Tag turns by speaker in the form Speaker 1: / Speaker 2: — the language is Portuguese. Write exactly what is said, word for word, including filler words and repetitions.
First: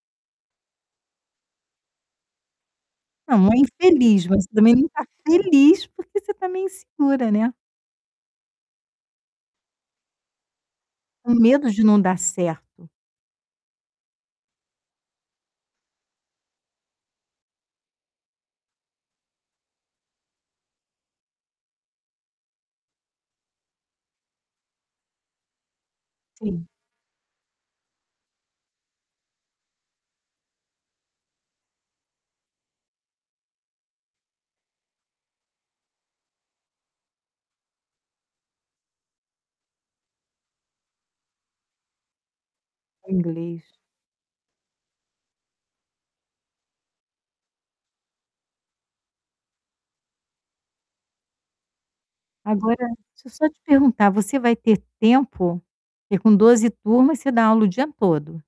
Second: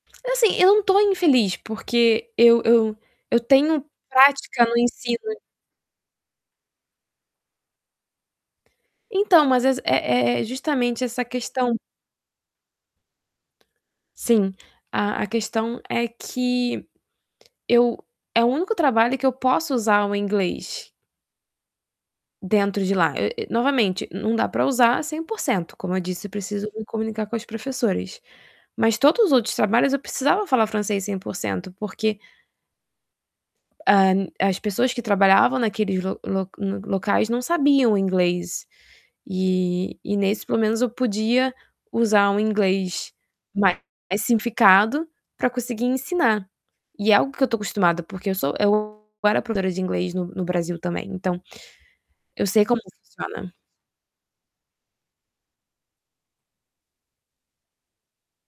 Speaker 1: Assim, eu não estou infeliz porque eu eu
Speaker 2: Não,
Speaker 1: eu
Speaker 2: não é
Speaker 1: tenho
Speaker 2: infeliz, mas você
Speaker 1: prática
Speaker 2: também
Speaker 1: no
Speaker 2: não está
Speaker 1: ensino.
Speaker 2: feliz porque você está meio insegura, né.
Speaker 1: Então mas é ex é é justamente essa
Speaker 2: Com medo
Speaker 1: questão.
Speaker 2: de não dar certo.
Speaker 1: Sim, a a questão é que eu é o único trabalho que eu posso usar o inglês dentro de lá, e e novamente não dá para usar cem por cento, como eu disse, eu
Speaker 2: Sim.
Speaker 1: preciso me comunicar com as professoras. Mas todos os outros trabalhos, eu precisava falar francês cem por cento, porque hã, as pessoas que trabalhavam naqueles lo lo lo locais não sabiam o inglês, e e nesse, pelo menos, eu podia usar um
Speaker 2: É
Speaker 1: inglês
Speaker 2: inglês.
Speaker 1: mais simplificado pra conseguir ensinar. E é algo que eu estou acostumada porque eu sou eu era professora de inglês no no Brasil também, então eu sei como
Speaker 2: Agora, deixa eu só
Speaker 1: funciona.
Speaker 2: te perguntar, você vai ter tempo? Porque com doze turmas, você dá aula o dia todo?